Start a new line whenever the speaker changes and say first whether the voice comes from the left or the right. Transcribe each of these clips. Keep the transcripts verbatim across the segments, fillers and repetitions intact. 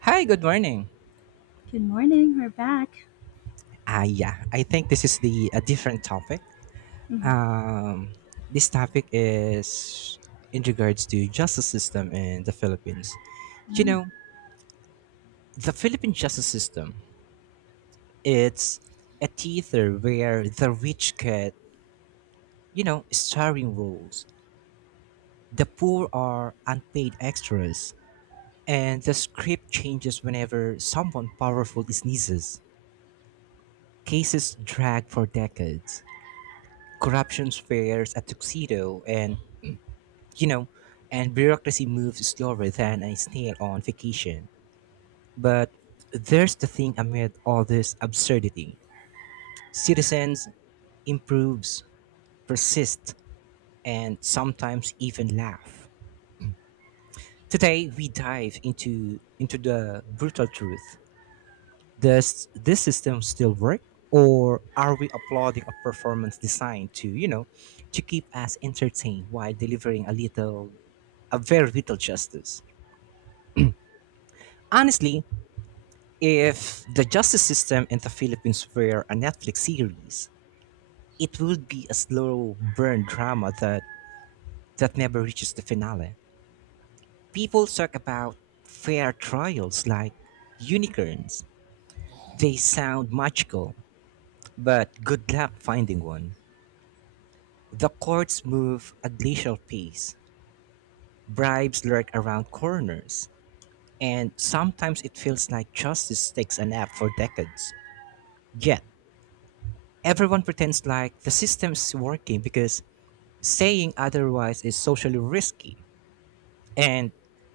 right: Hi, good morning.
left: Good morning, we're back.
right: Ah, yeah, I think this is the a different topic.
left: Mhm.
right: Um, this topic is in regards to justice system in the Philippines. You
left: Mm.
right: know, the Philippine justice system, it's a theater where the rich get, you know, starring roles. The poor are unpaid extras, and the script changes whenever someone powerful sneezes. Cases drag for decades. Corruption wears a tuxedo, and you know, and bureaucracy moves slower than a snail on vacation. But there's the thing amid all this absurdity. Citizens improves, persist, and sometimes even laugh. Today we dive into into the brutal truth. Does this system still work? Or are we applauding a performance designed to, you know, to keep us entertained while delivering a little a very little justice? Honestly, if the justice system in the Philippines were a Netflix series, it would be a slow burn drama that, that never reaches the finale. People talk about fair trials like unicorns. They sound magical, but good luck finding one. The courts move at glacial pace, bribes lurk around corners, and sometimes it feels like justice takes a nap for decades. Yet, everyone pretends like the system's working because saying otherwise is socially risky. And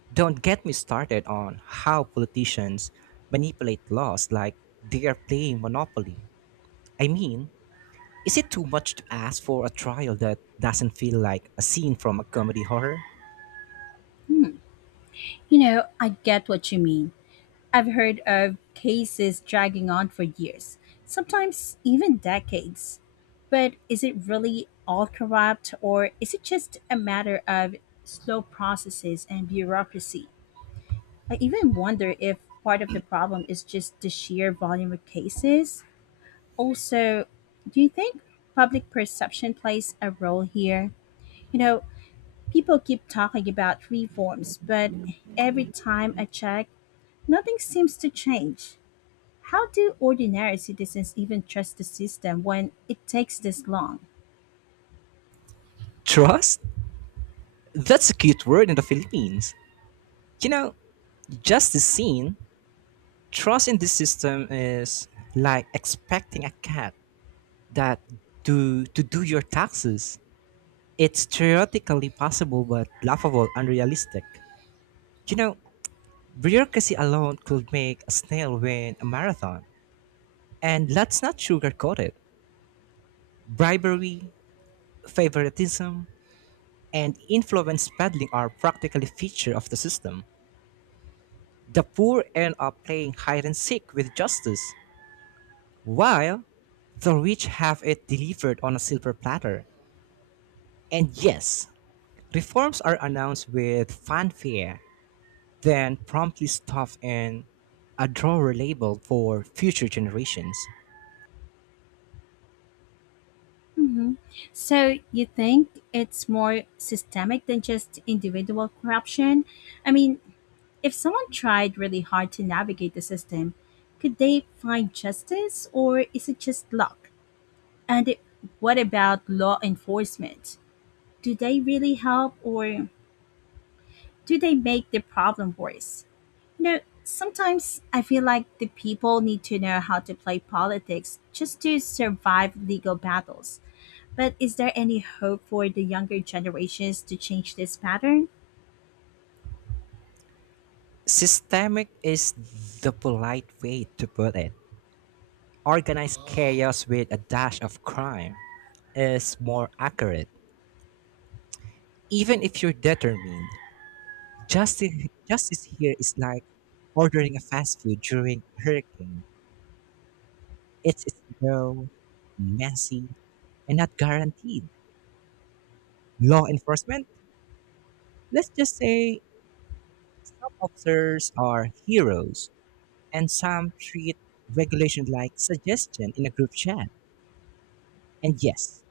right: don't get me started on how politicians manipulate laws like they are playing Monopoly. I mean, is it too much to ask for a trial that doesn't feel like a scene from a comedy horror?
left: Hmm. You know, I get what you mean. I've heard of cases dragging on for years, sometimes even decades. But is it really all corrupt, or is it just a matter of slow processes and bureaucracy? I even wonder if part of the problem is just the sheer volume of cases. Also, do you think public perception plays a role here? You know, people keep talking about reforms, but every time I check, nothing seems to change. How do ordinary citizens even trust the system when it takes this long?
right: Trust? That's a cute word in the Philippines. You know, just the scene, trust in this system is like expecting a cat that to to do your taxes. It's theoretically possible but laughable, unrealistic. You know, Bureaucracy alone could make a snail win a marathon. And let's not sugarcoat it. Bribery, favoritism, and influence peddling are practically feature of the system. The poor end up playing hide and seek with justice, while the rich have it delivered on a silver platter. And yes, reforms are announced with fanfare, then promptly stuffed in a drawer labeled for future generations.
left: Hmm. So, you think it's more systemic than just individual corruption? I mean, if someone tried really hard to navigate the system, could they find justice or is it just luck? And it, what about law enforcement? Do they really help or do they make the problem worse? You know, sometimes I feel like the people need to know how to play politics just to survive legal battles. But is there any hope for the younger generations to change this pattern?
right: Systemic is the polite way to put it. Organized chaos with a dash of crime is more accurate. Even if you're determined, justice, justice here is like ordering a fast food during a hurricane. It's slow, messy, and not guaranteed. Law enforcement, let's just say some officers are heroes and some treat regulation like suggestion in a group chat. And yes,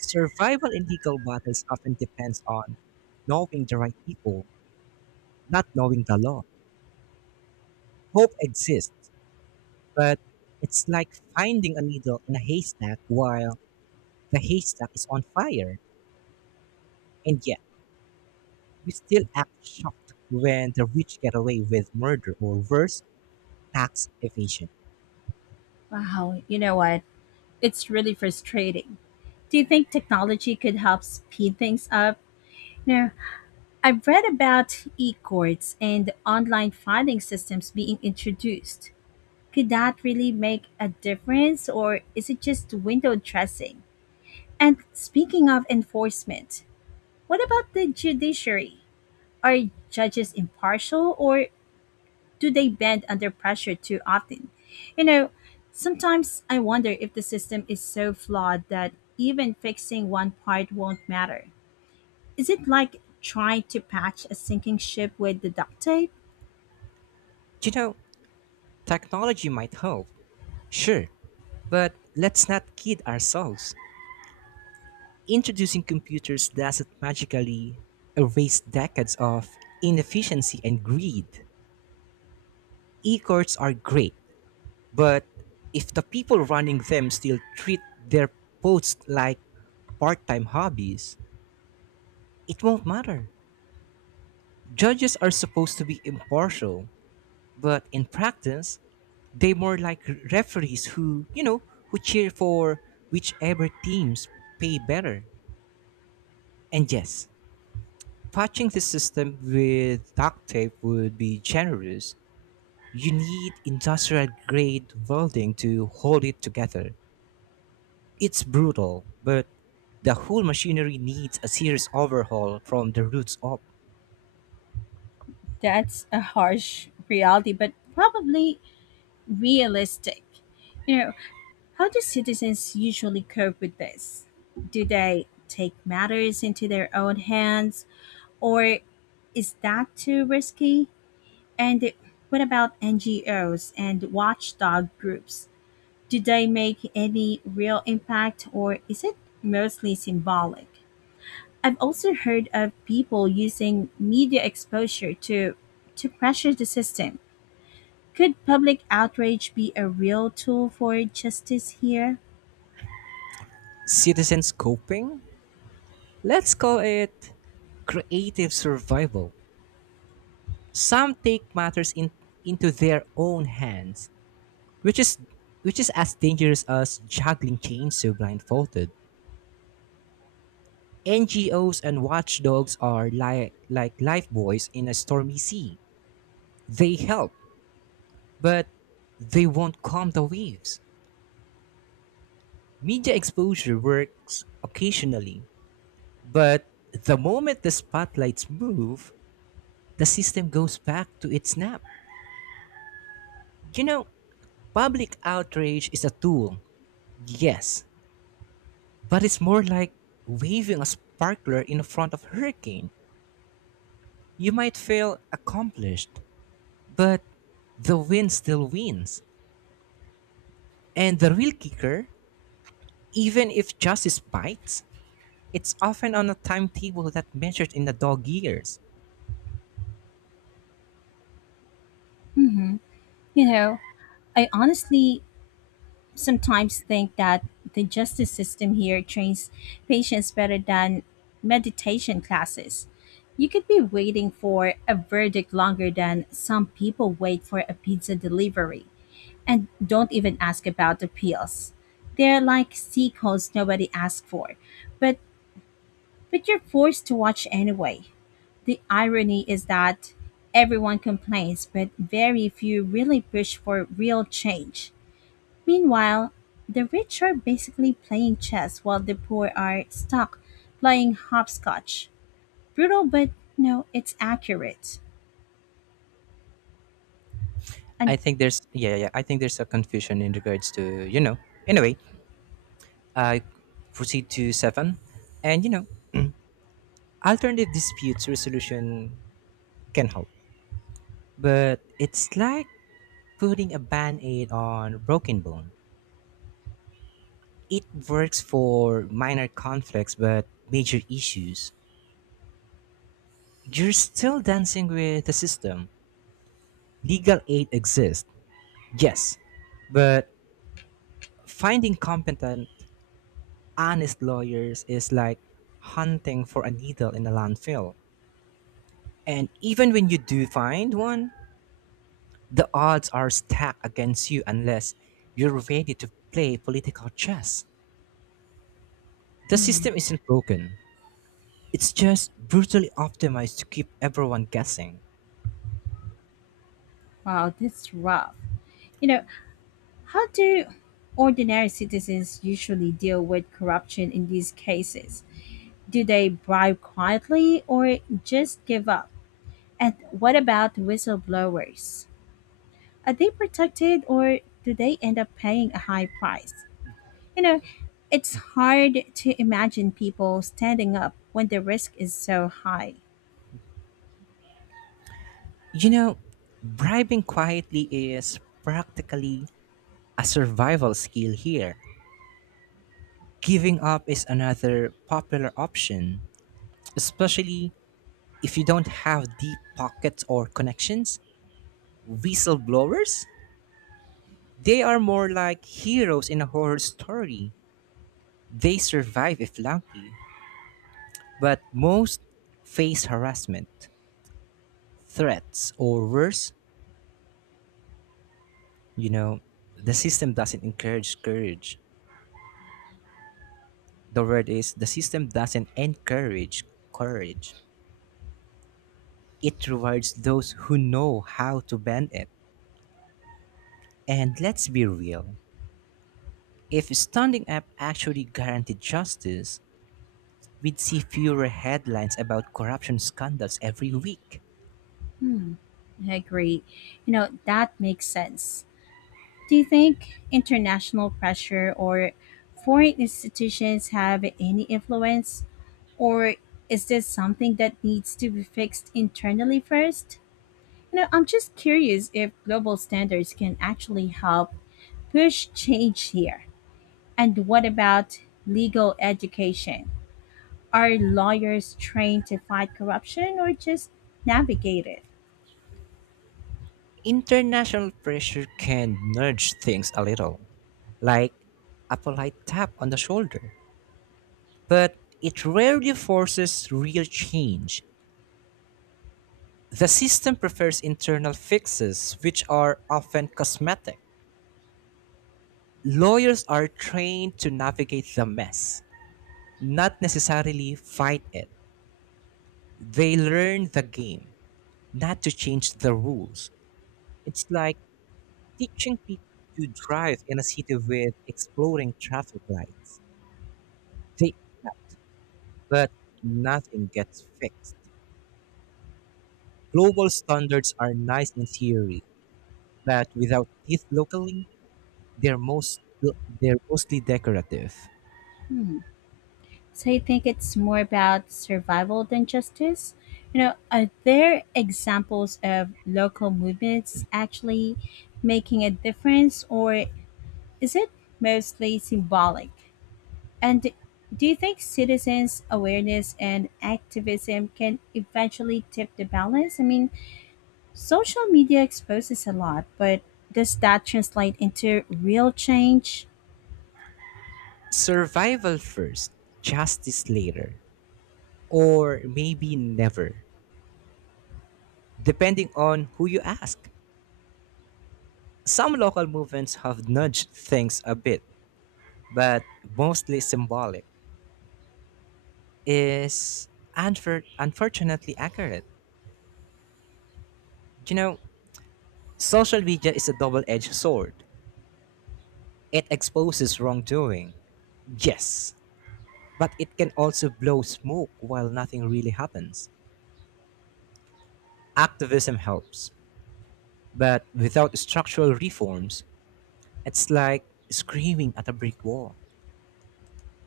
right: survival in legal battles often depends on knowing the right people, not knowing the law. Hope exists, but it's like finding a needle in a haystack while the haystack is on fire. And yet, we still act shocked when the rich get away with murder or worse, tax evasion.
left: Wow, you know what? It's really frustrating. Do you think technology could help speed things up? No, I've read about e courts and online filing systems being introduced. Could that really make a difference, or is it just window dressing? And speaking of enforcement, what about the judiciary? Are judges impartial, or do they bend under pressure too often? You know, sometimes I wonder if the system is so flawed that even fixing one part won't matter. Is it like trying to patch a sinking ship with the duct tape?
right: You know, Technology might help, sure, but let's not kid ourselves. Introducing computers doesn't magically erase decades of inefficiency and greed. E courts are great, but if the people running them still treat their posts like part time hobbies, it won't matter. Judges are supposed to be impartial, but in practice, they more like referees who, you know, who cheer for whichever teams pay better. And yes, patching the system with duct tape would be generous. You need industrial grade welding to hold it together. It's brutal, but the whole machinery needs a serious overhaul from the roots up.
left: That's a harsh reality, but probably realistic. You know, how do citizens usually cope with this? Do they take matters into their own hands, or is that too risky? And what about N G Os and watchdog groups? Do they make any real impact, or is it mostly symbolic? I've also heard of people using media exposure to to pressure the system. Could public outrage be a real tool for justice here?
right: Citizens coping? Let's call it creative survival. Some take matters in, into their own hands, which is which is as dangerous as juggling chainsaw blindfolded. N G Os and watchdogs are like like lifebuoys in a stormy sea. They help, but they won't calm the waves. Media exposure works occasionally, but the moment the spotlights move, the system goes back to its nap. You know, Public outrage is a tool, yes, but it's more like waving a sparkler in front of a hurricane. You might feel accomplished, but the wind still wins. And the real kicker, even if justice bites, it's often on a timetable that measured in the dog years.
left: Hmm. You know, I honestly sometimes think that the justice system here trains patients better than meditation classes. You could be waiting for a verdict longer than some people wait for a pizza delivery, and don't even ask about appeals. They're like sea codes nobody asked for, but but you're forced to watch anyway. The irony is that everyone complains, but very few really push for real change. Meanwhile, the rich are basically playing chess while the poor are stuck playing hopscotch. Brutal, but no, it's accurate. And
right: I think there's Yeah, yeah, yeah, I think there's a confusion in regards to you know. Anyway, I proceed to seven, and you know, alternative disputes resolution can help, but it's like putting a band-aid on a broken bone. It works for minor conflicts, but major issues. You're still dancing with the system. Legal aid exists. Yes, but finding competent, honest lawyers is like hunting for a needle in a landfill. And even when you do find one, the odds are stacked against you unless you're ready to play political chess. The
left: mm,
right: system isn't broken, it's just brutally optimized to keep everyone guessing.
left: wow, that's rough. You know, how do ordinary citizens usually deal with corruption in these cases? Do they bribe quietly or just give up? And what about whistleblowers? Are they protected or do they end up paying a high price? You know, it's hard to imagine people standing up when the risk is so high.
right: You know, Bribing quietly is practically a survival skill here. Giving up is another popular option, especially if you don't have deep pockets or connections. Whistleblowers, they are more like heroes in a horror story. They survive if lucky, but most face harassment, threats, or worse, you know, the system doesn't encourage courage. The word is the system doesn't encourage courage. It rewards those who know how to bend it. And let's be real. If standing up actually guaranteed justice, we'd see fewer headlines about corruption scandals every week.
left: Hmm, I agree. You know, that makes sense. Do you think international pressure or foreign institutions have any influence? Or is this something that needs to be fixed internally first? You know, I'm just curious if global standards can actually help push change here. And what about legal education? Are lawyers trained to fight corruption or just navigate it?
right: International pressure can nudge things a little, like a polite tap on the shoulder, but it rarely forces real change. The system prefers internal fixes, which are often cosmetic. Lawyers are trained to navigate the mess, not necessarily fight it. They learn the game not to change the rules. It's like teaching people to drive in a city with exploding traffic lights. They adapt, but nothing gets fixed. Global standards are nice in theory, but without teeth locally, they're most they're mostly decorative.
left: Hmm. So you think it's more about survival than justice? You know, are there examples of local movements actually making a difference or is it mostly symbolic? And d- do you think citizens' awareness and activism can eventually tip the balance? I mean, social media exposes a lot, but does that translate into real change?
right: Survival first, justice later, or maybe never, depending on who you ask. Some local movements have nudged things a bit, but mostly symbolic, is unfor- unfortunately accurate. You know, Social media is a double edged sword. It exposes wrongdoing, yes, but it can also blow smoke while nothing really happens. Activism helps, but without structural reforms, it's like screaming at a brick wall.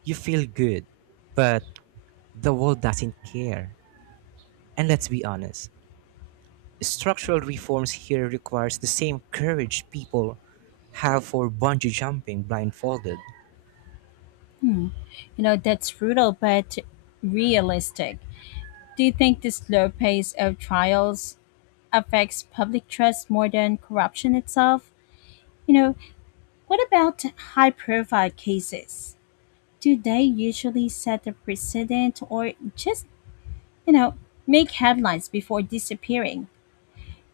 right: You feel good, but the world doesn't care. And let's be honest, structural reforms here requires the same courage people have for bungee jumping blindfolded.
left: You know, that's brutal but realistic. Do you think the slow pace of trials affects public trust more than corruption itself? You know, what about high profile cases? Do they usually set a precedent or just, you know, make headlines before disappearing?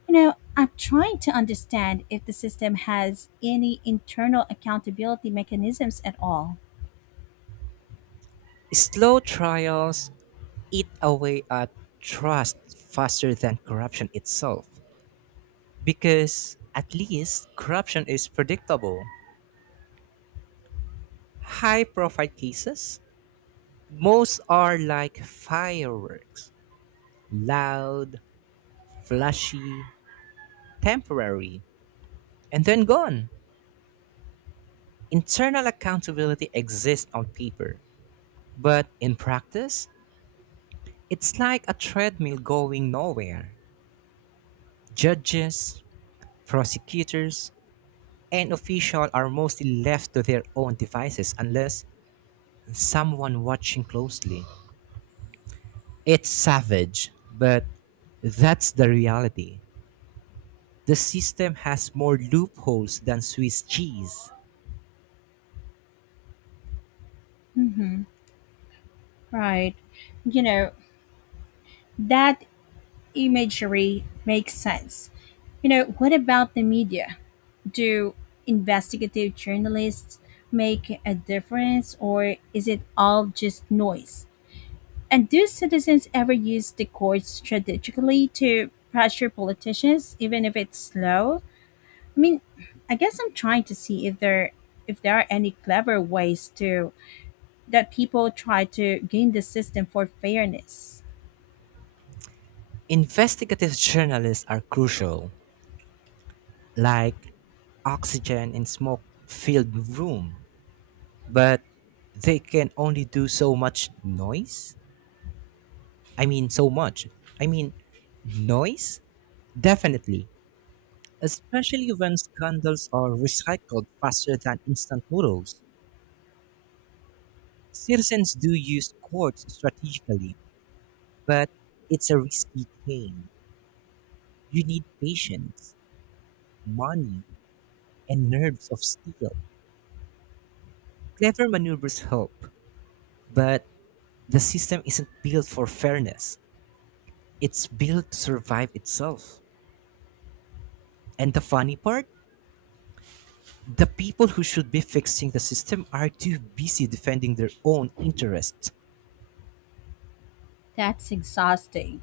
left: You know, I'm trying to understand if the system has any internal accountability mechanisms at all.
right: Slow trials eat away at trust faster than corruption itself because at least corruption is predictable. High profile cases, most are like fireworks loud, flashy, temporary, and then gone. Internal accountability exists on paper, but in practice, it's like a treadmill going nowhere. Judges, prosecutors, and officials are mostly left to their own devices unless someone watching closely. It's savage, but that's the reality. The system has more loopholes than Swiss cheese.
left: Hmm. Right. You know, that imagery makes sense. You know, what about the media? Do investigative journalists make a difference or is it all just noise? And do citizens ever use the courts strategically to pressure politicians, even if it's slow? I mean, I guess I'm trying to see if there if there are any clever ways to that people try to game the system for fairness.
right: Investigative journalists are crucial, like oxygen in smoke filled room, but they can only do so much noise. I mean, so much. I mean, noise? Definitely. Especially when scandals are recycled faster than instant noodles. Citizens do use courts strategically, but it's a risky game. You need patience, money, and nerves of steel. Clever maneuvers help, but the system isn't built for fairness. It's built to survive itself. And the funny part? The people who should be fixing the system are too busy defending their own interests.
left: That's exhausting.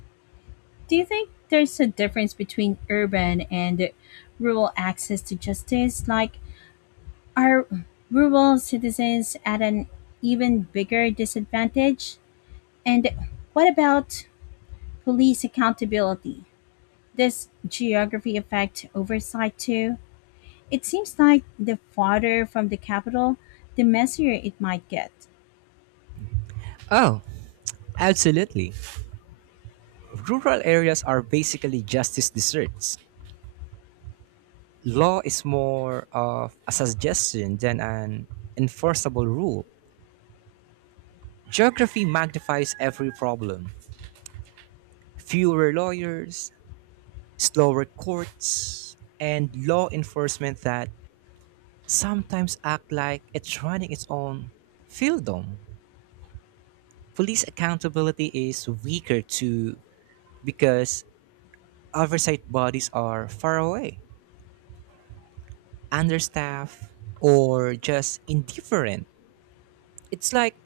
left: Do you think there's a difference between urban and rural access to justice? Like, are rural citizens at an even bigger disadvantage? And what about police accountability? Does geography affect oversight too? It seems like the farther from the capital, the messier it might get.
right: Oh, absolutely. Rural areas are basically justice desserts. Law is more of a suggestion than an enforceable rule. Geography magnifies every problem. Fewer lawyers, slower courts, and law enforcement that sometimes act like it's running its own fiefdom. Police accountability is weaker too because oversight bodies are far away, understaffed, or just indifferent. It's like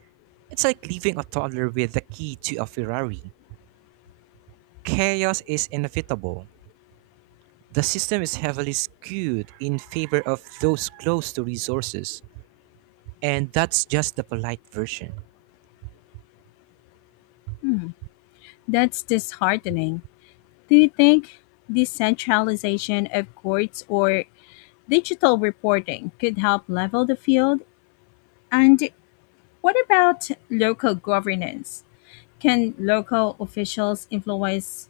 right: it's like leaving a toddler with the key to a Ferrari. Chaos is inevitable. The system is heavily skewed in favor of those close to resources, and that's just the polite version.
left: That's disheartening. Do you think decentralization of courts or digital reporting could help level the field? And what about local governance? Can local officials influence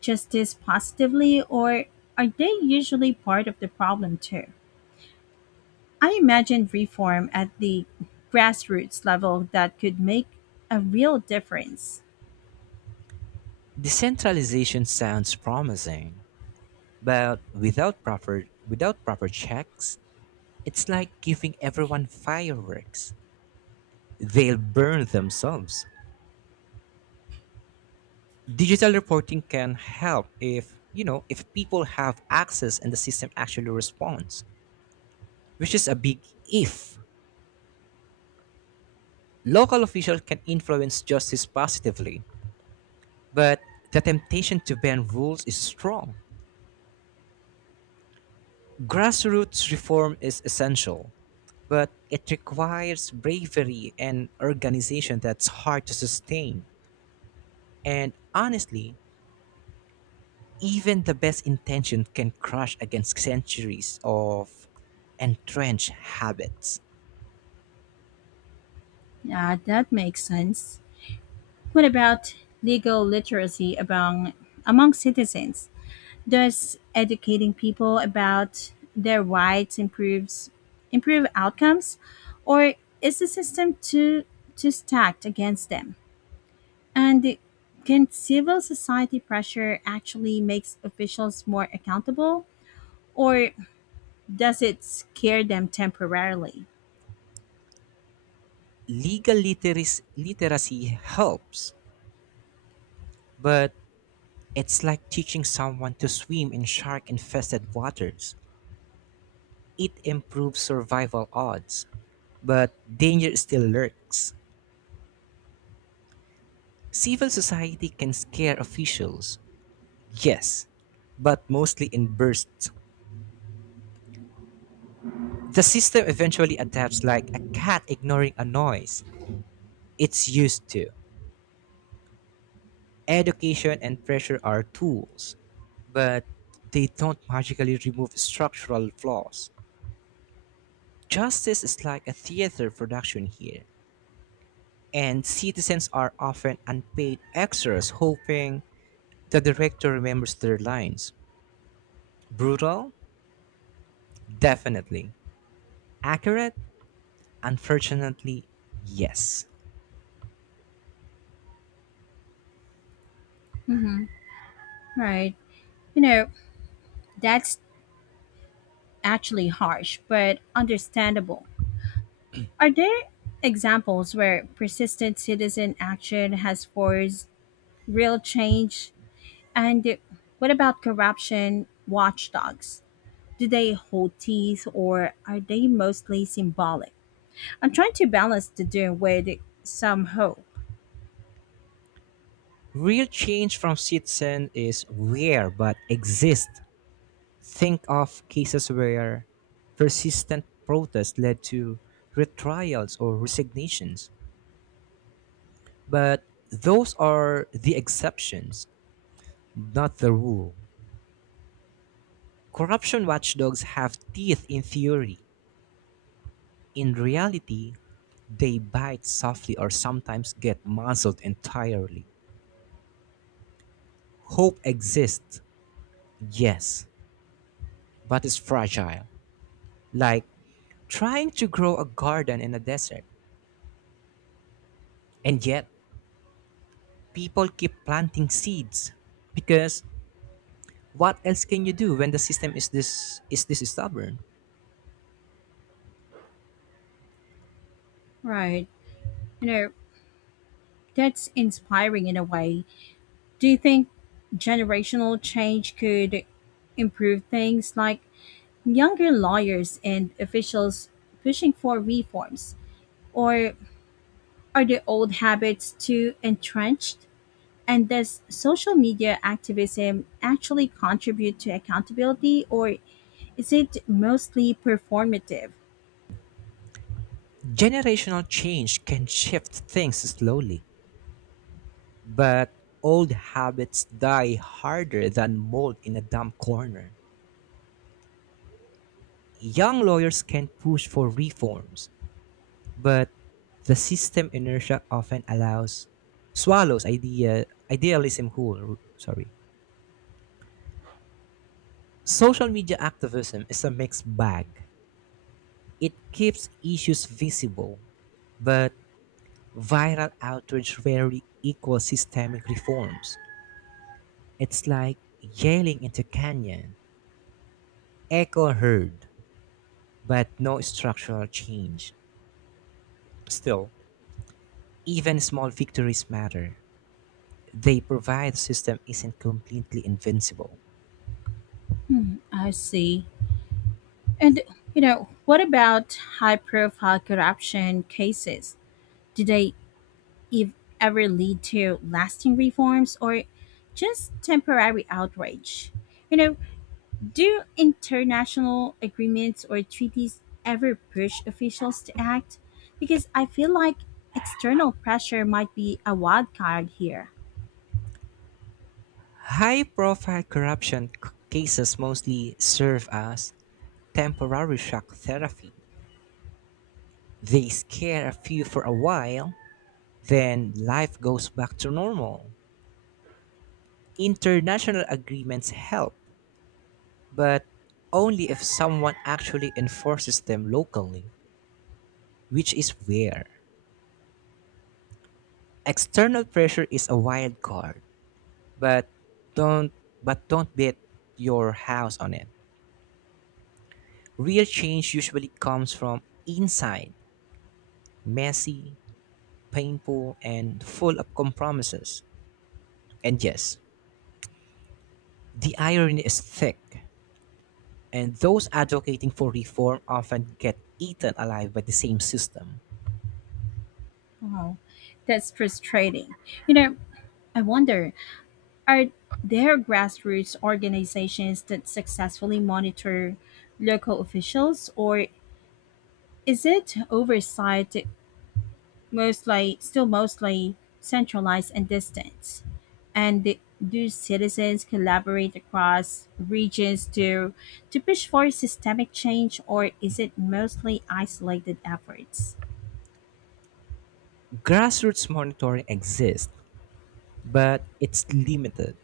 left: justice positively, or are they usually part of the problem too? I imagine reform at the grassroots level that could make a real difference.
right: Decentralization sounds promising, but without proper without proper checks, it's like giving everyone fireworks. They'll burn themselves. Digital reporting can help if, you know, if people have access and the system actually responds, which is a big if. Local officials can influence justice positively, but the temptation to bend rules is strong. Grassroots reform is essential, but it requires bravery and organization that's hard to sustain. And honestly, even the best intention can crush against centuries of entrenched habits.
left: Yeah, that makes sense. What about legal literacy among among citizens? Does educating people about their rights improves improve outcomes, or is the system too too stacked against them? And can civil society pressure actually makes officials more accountable, or does it scare them temporarily?
right: Legal literacy, literacy helps, but it's like teaching someone to swim in shark infested waters. It improves survival odds, but danger still lurks. Civil society can scare officials, yes, but mostly in bursts. The system eventually adapts like a cat ignoring a noise it's used to. Education and pressure are tools, but they don't magically remove structural flaws. Justice is like a theater production here, and citizens are often unpaid extras hoping the director remembers their lines. Brutal? Definitely. Accurate? Unfortunately, yes.
left: Mm-hmm. Right. You know, that's actually harsh, but understandable. Are there examples where persistent citizen action has forced real change? And what about corruption watchdogs? Do they hold teeth or are they mostly symbolic? I'm trying to balance the two with some hope.
right: Real change from citizen is rare but exists. Think of cases where persistent protest led to retrials or resignations. But those are the exceptions, not the rule. Corruption watchdogs have teeth in theory. In reality, they bite softly or sometimes get muzzled entirely. Hope exists, yes, but it's fragile, like trying to grow a garden in a desert. And yet, people keep planting seeds because what else can you do when the system is this is this stubborn?
left: Right. You know, that's inspiring in a way. Do you think generational change could improve things like younger lawyers and officials pushing for reforms? Or are the old habits too entrenched? And does social media activism actually contribute to accountability or is it mostly performative?
right: Generational change can shift things slowly, but old habits die harder than mold in a damp corner. Young lawyers can push for reforms, but the system inertia often allows swallows idea idealism who sorry. Social media activism is a mixed bag. It keeps issues visible, but viral outrage rarely equals systemic reforms. It's like yelling into a canyon. Echo heard, but no structural change. Still, even small victories matter. They provide the system isn't completely invincible.
left: I see. And, you know, what about high profile corruption cases? Do they If ever lead to lasting reforms or just temporary outrage? You know, do international agreements or treaties ever push officials to act? Because I feel like external pressure might be a wild card here.
right: High profile corruption c- cases mostly serve as temporary shock therapy. They scare a few for a while, then life goes back to normal. International agreements help, but only if someone actually enforces them locally, which is rare. External pressure is a wild card, but don't but don't bet your house on it. Real change usually comes from inside, messy, painful, and full of compromises. And yes, the irony is thick, and those advocating for reform often get eaten alive by the same system.
left: Oh, that's frustrating. You know, I wonder, are there grassroots organizations that successfully monitor local officials, or is it oversight mostly still mostly centralized and distant? And th- do citizens collaborate across regions to to push for systemic change, or is it mostly isolated efforts?
right: Grassroots monitoring exists, but it's limited,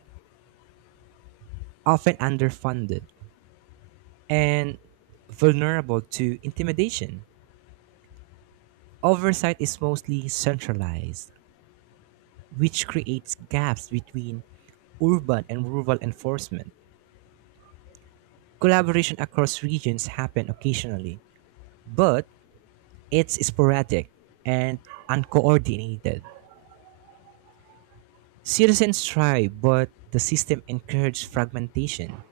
right: often underfunded, and vulnerable to intimidation. Oversight is mostly centralized, which creates gaps between urban and rural enforcement. Collaboration across regions happen occasionally, but it's sporadic and uncoordinated. Citizens try, but the system encourages fragmentation.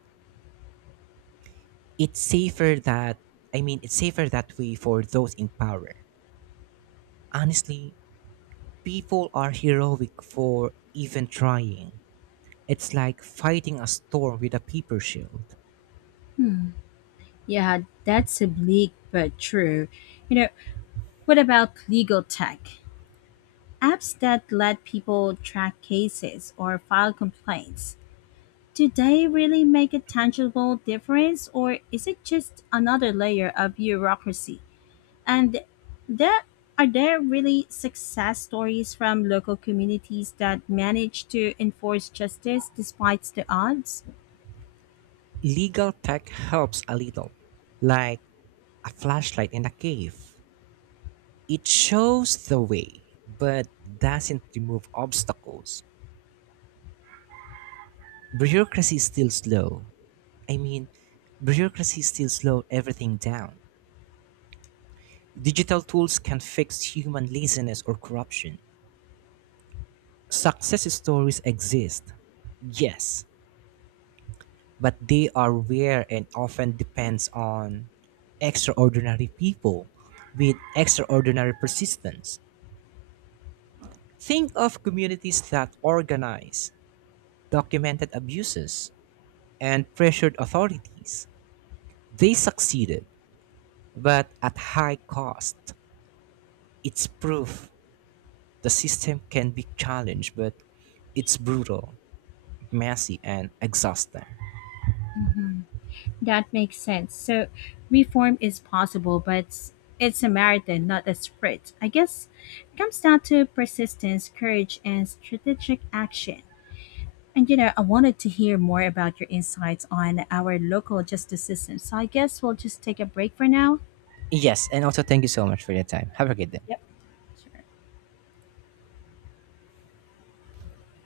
right: It's safer that I mean, it's safer that way for those in power. Honestly, people are heroic for even trying. It's like fighting a storm with a paper shield.
left: Yeah, that's a bleak but true. You know, what about legal tech? Apps that let people track cases or file complaints. Do they really make a tangible difference, or is it just another layer of bureaucracy? And there Are there really success stories from local communities that manage to enforce justice despite the odds?
right: Legal tech helps a little, like a flashlight in a cave. It shows the way, but doesn't remove obstacles. Bureaucracy is still slow. I mean, bureaucracy is still slow everything down. Digital tools can fix human laziness or corruption. Success stories exist, yes, but they are rare and often depends on extraordinary people with extraordinary persistence. Think of communities that organize, documented abuses, and pressured authorities. They succeeded, but at high cost. It's proof the system can be challenged, but it's brutal, messy and exhausting.
left: That makes sense. So reform is possible, but it's it's a marathon, not a sprint. I guess it comes down to persistence, courage, and strategic action. And you know, I wanted to hear more about your insights on our local justice system. So I guess we'll just take a break for now.
right: Yes, and also thank you so much for your time. Have a good day.
left: Yep. Sure.